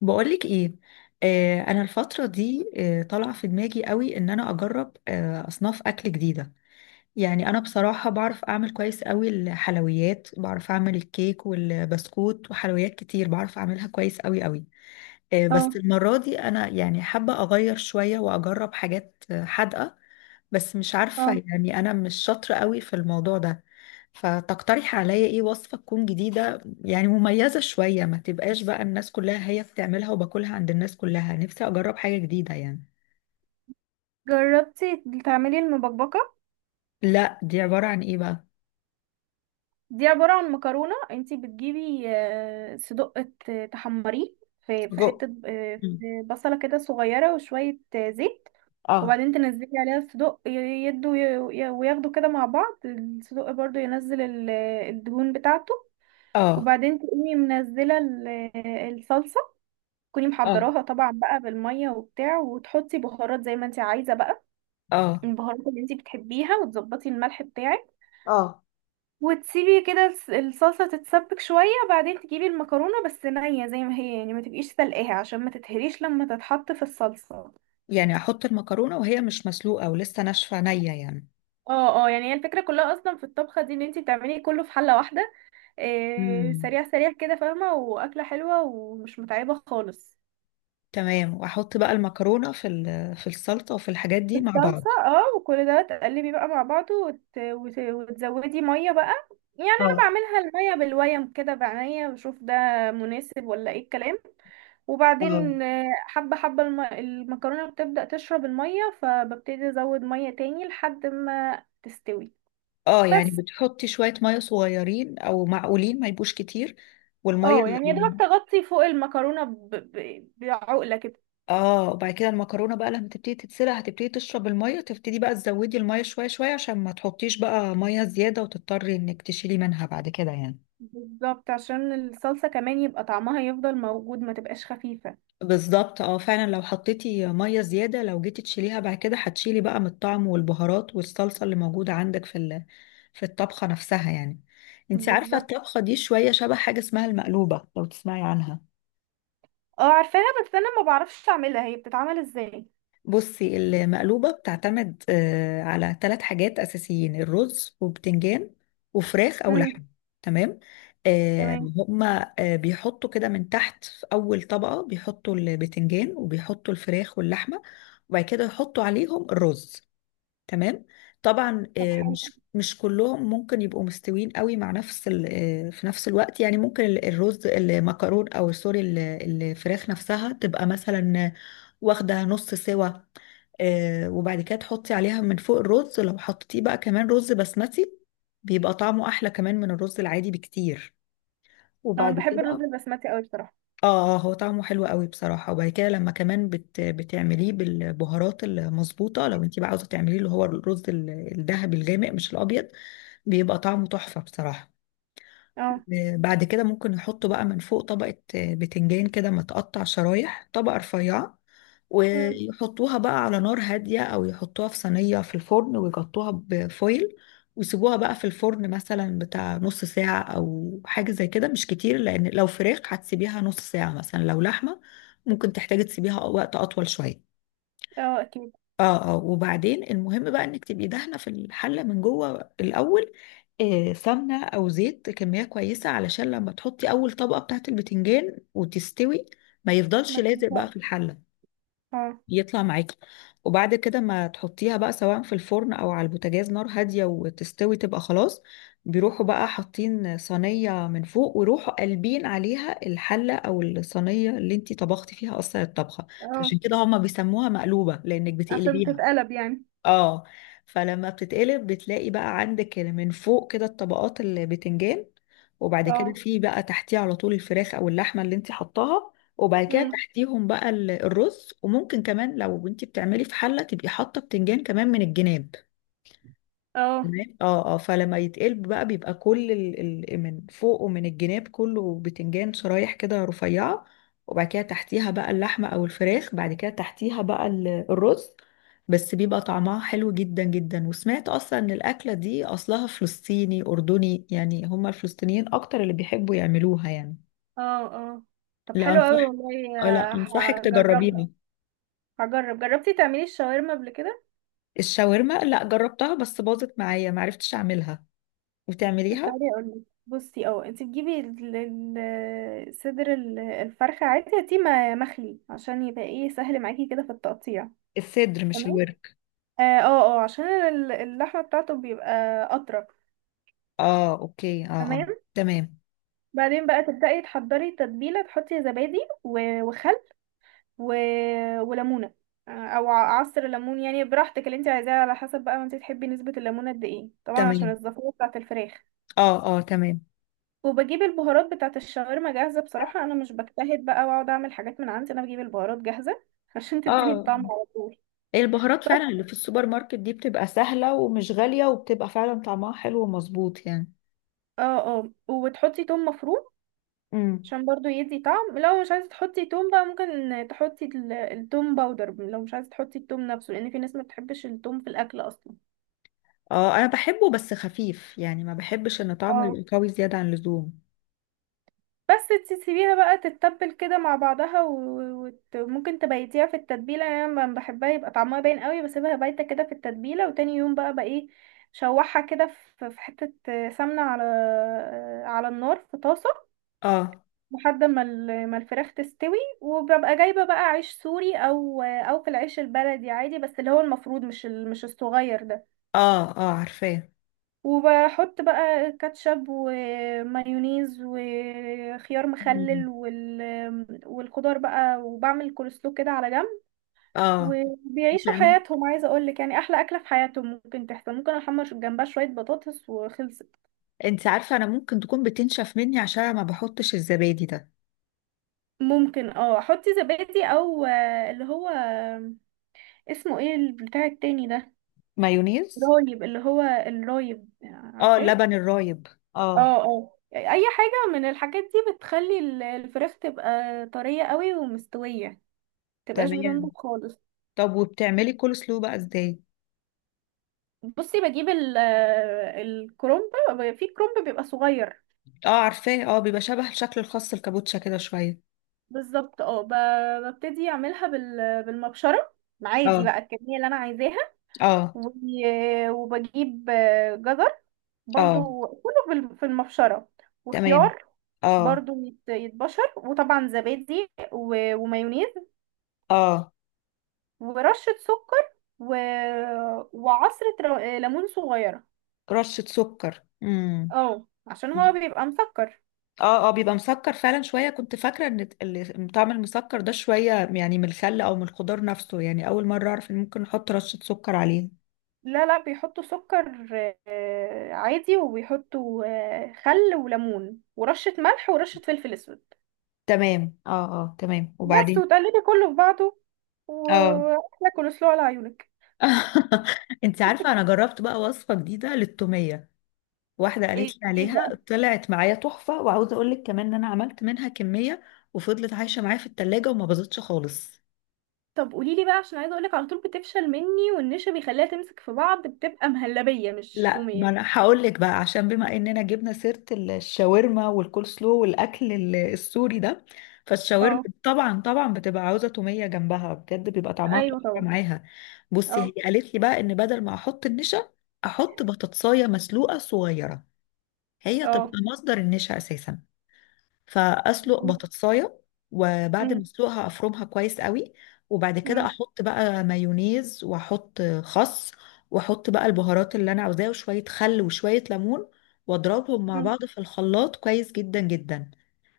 بقولك ايه؟ انا الفتره دي طالعه في دماغي قوي ان انا اجرب اصناف اكل جديده. يعني انا بصراحه بعرف اعمل كويس قوي الحلويات، بعرف اعمل الكيك والبسكوت وحلويات كتير، بعرف اعملها كويس قوي قوي. بس اه، المرة دي أنا يعني حابة أغير شوية وأجرب حاجات حادقة. بس مش عارفة، اه. يعني أنا مش شاطرة قوي في الموضوع ده. فتقترح عليا إيه وصفة تكون جديدة يعني، مميزة شوية، ما تبقاش بقى الناس كلها هي بتعملها وباكلها عند الناس كلها. نفسي أجرب حاجة جديدة يعني. جربتي تعملي المبكبكة؟ لا، دي عبارة عن إيه بقى؟ دي عبارة عن مكرونة. انتي بتجيبي صدق، تحمريه في سجق. حتة، مم. في بصلة كده صغيرة وشوية زيت. اه. وبعدين تنزلي عليها الصدق، يدوا، وياخدوا كده مع بعض. الصدق برضو ينزل الدهون بتاعته. اه. وبعدين تقومي منزلة الصلصة، تكوني اه. محضراها طبعا بقى بالمية وبتاع، وتحطي بهارات زي ما انتي عايزة بقى، اه. البهارات اللي انتي بتحبيها، وتظبطي الملح بتاعك، اه، وتسيبي كده الصلصة تتسبك شوية. بعدين تجيبي المكرونة بس نية زي ما هي، يعني ما تبقيش سلقاها عشان ما تتهريش لما تتحط في الصلصة. يعني أحط المكرونة وهي مش مسلوقة ولسه ناشفة نية يعني؟ اه، اه، يعني هي الفكرة كلها اصلا في الطبخة دي ان انتي بتعملي كله في حلة واحدة، إيه، مم. سريع سريع كده، فاهمة؟ واكلة حلوة ومش متعبة خالص. تمام، واحط بقى المكرونه في في السلطه وفي الحاجات دي مع بعض. الصلصة، اه، وكل ده تقلبي بقى مع بعضه، وتزودي مية بقى. يعني انا اه. بعملها المية بالويم كده بعناية، بشوف ده مناسب ولا ايه الكلام. اه. وبعدين حبة حبة المكرونة بتبدأ تشرب المية، فببتدي أزود مية تاني لحد ما تستوي اه، يعني بس. بتحطي شويه ميه صغيرين او معقولين، ما يبقوش كتير. والميه اه يعني يا اللي- دوبك تغطي فوق المكرونة بعقلة كده. اه، وبعد كده المكرونه بقى لما تبتدي تتسلق هتبتدي تشرب الميه، تبتدي بقى تزودي الميه شويه شويه عشان ما تحطيش بقى ميه زياده وتضطري انك تشيلي منها بعد كده يعني. بالظبط، عشان الصلصة كمان يبقى طعمها يفضل موجود، ما تبقاش خفيفة. بالظبط اه، فعلا لو حطيتي ميه زياده لو جيتي تشيليها بعد كده هتشيلي بقى من الطعم والبهارات والصلصه اللي موجوده عندك في في الطبخه نفسها يعني. انت عارفه بالظبط. الطبخه دي شويه شبه حاجه اسمها المقلوبه، لو تسمعي عنها. اه عارفاها، بس انا ما بعرفش اعملها. هي بتتعمل ازاي؟ بصي، المقلوبة بتعتمد على ثلاث حاجات أساسيين: الرز وبتنجان وفراخ أو امم. لحم. تمام. آه، تمام. هما بيحطوا كده من تحت في أول طبقة بيحطوا البتنجان وبيحطوا الفراخ واللحمة، وبعد كده يحطوا عليهم الرز. تمام. طبعا طب حلو. مش كلهم ممكن يبقوا مستويين قوي مع نفس في نفس الوقت يعني. ممكن الرز المكرون او سوري الفراخ نفسها تبقى مثلا واخده نص سوا. وبعد كده تحطي عليها من فوق الرز، لو حطيتيه بقى كمان رز بسمتي بيبقى طعمه احلى كمان من الرز العادي بكتير. اه انا وبعد بحب الرز كده البسمتي قوي بصراحة. اه، هو طعمه حلو قوي بصراحة، وبعد كده لما كمان بتعمليه بالبهارات المظبوطة لو انت بقى عاوزة تعمليه اللي هو الرز الذهبي الغامق، مش الأبيض، بيبقى طعمه تحفة بصراحة. اه. بعد كده ممكن نحطه بقى من فوق طبقة بتنجان كده متقطع شرايح، طبقة رفيعة. امم. ويحطوها بقى على نار هادية أو يحطوها في صينية في الفرن ويغطوها بفويل، ويسيبوها بقى في الفرن مثلا بتاع نص ساعة أو حاجة زي كده، مش كتير. لأن لو فراخ هتسيبيها نص ساعة مثلا، لو لحمة ممكن تحتاجي تسيبيها وقت أطول شوية. اه اكيد. اه اه، وبعدين المهم بقى انك تبقي دهنه في الحله من جوه الاول سمنة أو زيت، كمية كويسة، علشان لما تحطي أول طبقة بتاعة البتنجان وتستوي ما يفضلش ما لازق بقى في تبدأش. الحلة اه، يطلع معاكي. وبعد كده ما تحطيها بقى سواء في الفرن أو على البوتاجاز، نار هادية، وتستوي تبقى خلاص. بيروحوا بقى حاطين صينية من فوق ويروحوا قلبين عليها الحلة أو الصينية اللي انتي طبختي فيها أصلا الطبخة. اه، فعشان كده هما بيسموها مقلوبة لأنك عشان بتقلبيها. بتتقلب يعني. اه. فلما بتتقلب بتلاقي بقى عندك من فوق كده الطبقات، البتنجان، وبعد كده اه. في بقى تحتيه على طول الفراخ او اللحمه اللي انت حطاها، وبعد كده امم. تحتيهم بقى الرز. وممكن كمان لو انت بتعملي في حله تبقي حاطه بتنجان كمان من الجناب. اه. تمام اه اه. فلما يتقلب بقى بيبقى كل من فوق ومن الجناب كله بتنجان شرايح كده رفيعة، وبعد كده تحتيها بقى اللحمة أو الفراخ، بعد كده تحتيها بقى الرز. بس بيبقى طعمها حلو جدا جدا. وسمعت أصلا إن الأكلة دي أصلها فلسطيني أردني يعني، هما الفلسطينيين أكتر اللي بيحبوا يعملوها يعني. اه. اه. طب لا حلو أنصح قوي والله. لا آه، أنصحك هجربها، تجربيها. هجرب. جربتي تعملي الشاورما قبل كده؟ الشاورما، لا جربتها بس باظت معايا، معرفتش أعملها طب وتعمليها. تعالي اقول لك. بصي، اه، انت تجيبي ال صدر، الفرخه عادي، هاتيه مخلي عشان يبقى ايه، سهل معاكي كده في التقطيع. الصدر مش تمام. الورك. اه، اه، عشان اللحمه بتاعته بيبقى اطرى. اه اوكي اه اه. تمام. تمام. بعدين بقى تبدأي تحضري التتبيله. تحطي زبادي، وخل، و... وليمونه، او عصر ليمون، يعني براحتك اللي انت عايزاه، على حسب بقى ما انت تحبي نسبه الليمون قد ايه، طبعا عشان تمام الزفاره بتاعه الفراخ. اه اه تمام. وبجيب البهارات بتاعه الشاورما جاهزه، بصراحه انا مش بجتهد بقى واقعد اعمل حاجات من عندي، انا بجيب البهارات جاهزه عشان تديني اه. الطعم على طول. البهارات فعلا بس. اللي في السوبر ماركت دي بتبقى سهلة ومش غالية وبتبقى فعلا طعمها حلو ومظبوط يعني. اه، اه، وتحطي توم مفروم امم. عشان برضو يدي طعم. لو مش عايزه تحطي توم بقى، ممكن تحطي التوم باودر، لو مش عايزه تحطي التوم نفسه، لان في ناس ما بتحبش التوم في الاكل اصلا. اه، انا بحبه بس خفيف يعني، ما بحبش ان طعمه اه. يبقى قوي زيادة عن اللزوم. بس تسيبيها بقى تتبل كده مع بعضها، وممكن تبيتيها في التتبيلة. يعني انا لما بحبها يبقى طعمها باين قوي، بسيبها بايتة كده في التتبيلة، وتاني يوم بقى ايه، شوحها كده في حتة سمنة على النار في طاسة اه لحد ما ما الفراخ تستوي. وببقى جايبة بقى عيش سوري، او في العيش البلدي عادي، بس اللي هو المفروض مش مش الصغير ده. اه. اه عارفاه. وبحط بقى كاتشب ومايونيز وخيار مم. مخلل والخضار بقى، وبعمل كولسلو كده على جنب. اه. وبيعيشوا بتعمل حياتهم. عايزه اقول لك يعني احلى اكله في حياتهم ممكن تحصل. ممكن احمر جنبها شويه بطاطس وخلصت. انت عارفة انا ممكن تكون بتنشف مني عشان أنا ما بحطش الزبادي ده. ممكن اه احط زبادي، او اللي هو، اسمه ايه البتاع التاني ده؟ مايونيز. رايب. اللي هو الرايب، اه، عارفاه. اللبن الرايب. اه. اه، اه، اي حاجه من الحاجات دي بتخلي الفراخ تبقى طريه قوي ومستويه، تبقاش بتنضج تمام، خالص. طب وبتعملي كول سلو بقى ازاي؟ بصي، بجيب الكرومب، في كرومب بيبقى صغير. اه عارفاه، اه بيبقى شبه الشكل الخاص الكابوتشا كده شوية. بالظبط، اه، ببتدي اعملها بالمبشره، عادي اه. بقى الكميه اللي انا عايزاها. اه. وبجيب جزر اه. برضو كله في المبشره، تمام. وخيار اه برضو يتبشر، وطبعا زبادي ومايونيز اه. ورشه سكر، و... وعصرة ليمون صغيره. رشة سكر. امم. اه عشان هو بيبقى مسكر. اه اه، بيبقى مسكر فعلا شوية، كنت فاكرة ان طعم المسكر ده شوية يعني من الخل او من الخضار نفسه يعني، اول مرة اعرف ان ممكن نحط رشة سكر عليه. لا، لا، بيحطوا سكر عادي، وبيحطوا خل وليمون ورشة ملح ورشة فلفل اسود. تمام اه. اه تمام بس، وبعدين. وتقلبي كله في بعضه، اه. واحلى كولسلو على عيونك. انت عارفة انا جربت بقى وصفة جديدة للتومية، واحدة قالت ايه؟ لي إيه عليها بقى؟ طلعت معايا تحفة، وعاوزة اقول لك كمان ان انا عملت منها كمية وفضلت عايشة معايا في التلاجة وما باظتش خالص. طب قولي لي بقى، عشان عايزه اقولك على طول بتفشل مني، والنشا بيخليها تمسك في بعض، بتبقى مهلبيه مش لا، ما توميه. انا هقول لك بقى عشان بما اننا جبنا سيرة الشاورما والكول سلو والاكل السوري ده، فالشاورما اه طبعا طبعا بتبقى عاوزة تومية جنبها، بجد بيبقى طعمها ايوه تحفة طبعا. معاها. بصي هي اه، قالت لي بقى ان بدل ما احط النشا احط بطاطساية مسلوقة صغيرة، هي تبقى اه. مصدر النشا اساسا. فاسلق بطاطسايه وبعد ما مم، اسلقها افرمها كويس قوي، وبعد كده مم، احط بقى مايونيز واحط خس، واحط بقى البهارات اللي انا عاوزاها وشويه خل وشويه ليمون، واضربهم مع مم، بعض في الخلاط كويس جدا جدا.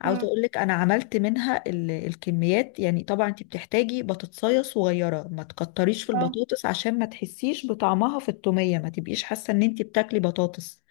عاوزه مم، اقول لك انا عملت منها الكميات يعني. طبعا انت بتحتاجي بطاطسايه صغيره، ما تكتريش في اه، البطاطس عشان ما تحسيش بطعمها في التوميه، ما تبقيش حاسه ان انت بتاكلي بطاطس.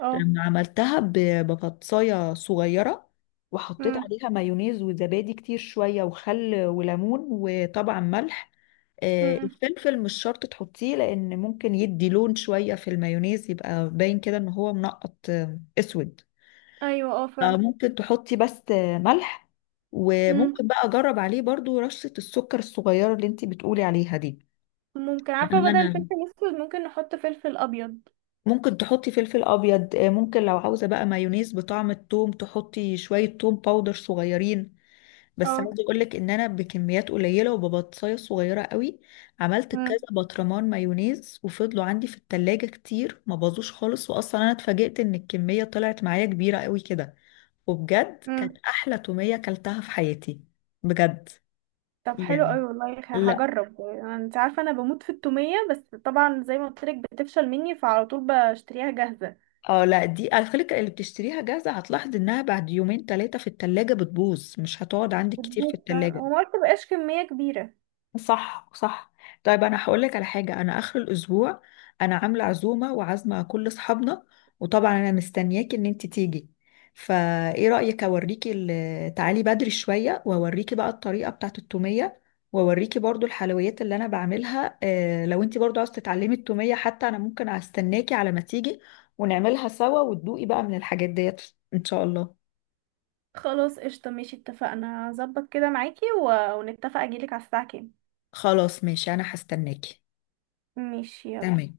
اه، لما عملتها ببطايه صغيره وحطيت مم. عليها مايونيز وزبادي كتير شويه وخل وليمون وطبعا ملح. مم. الفلفل مش شرط تحطيه لان ممكن يدي لون شويه في المايونيز، يبقى باين كده ان هو منقط اسود. ايوه اه فعلا. فممكن تحطي بس ملح، وممكن بقى اجرب عليه برضو رشة السكر الصغيرة اللي انتي بتقولي عليها دي. ممكن، عارفة يعني بدل انا الفلفل الأسود ممكن نحط فلفل أبيض. ممكن تحطي فلفل ابيض ممكن لو عاوزه بقى مايونيز بطعم التوم تحطي شويه توم باودر صغيرين. بس اه. عاوزه اقول لك ان انا بكميات قليله وببطايه صغيره قوي عملت كذا مم. برطمان مايونيز وفضلوا عندي في التلاجة كتير ما باظوش خالص، واصلا انا اتفاجئت ان الكميه طلعت معايا كبيره قوي كده. وبجد كانت مم. احلى توميه اكلتها في حياتي، بجد. طب حلو يعني أوي والله، لا، هجرب. يعني انت عارفة أنا بموت في التومية، بس طبعا زي ما قلتلك بتفشل مني، فعلى طول بشتريها جاهزة. اه لا، دي على فكرة اللي بتشتريها جاهزة هتلاحظ انها بعد يومين ثلاثة في التلاجة بتبوظ، مش هتقعد عندك كتير في بتبوظ فعلاً. التلاجة. وما تبقاش كمية كبيرة. صح صح. طيب انا هقول لك على حاجه. انا اخر الاسبوع انا عامله عزومه وعازمه كل اصحابنا، وطبعا انا مستنياكي ان انت تيجي. فايه رايك اوريكي تعالي بدري شويه واوريكي بقى الطريقه بتاعه التوميه، واوريكي برضو الحلويات اللي انا بعملها. لو انت برضو عاوزه تتعلمي التوميه حتى انا ممكن استناكي على ما تيجي ونعملها سوا وتدوقي بقى من الحاجات ديت، ان شاء الله. خلاص قشطة، ماشي، اتفقنا. هظبط كده معاكي ونتفق أجيلك على الساعة كام. خلاص، ماشي، انا هستناكي. ماشي يلا. تمام.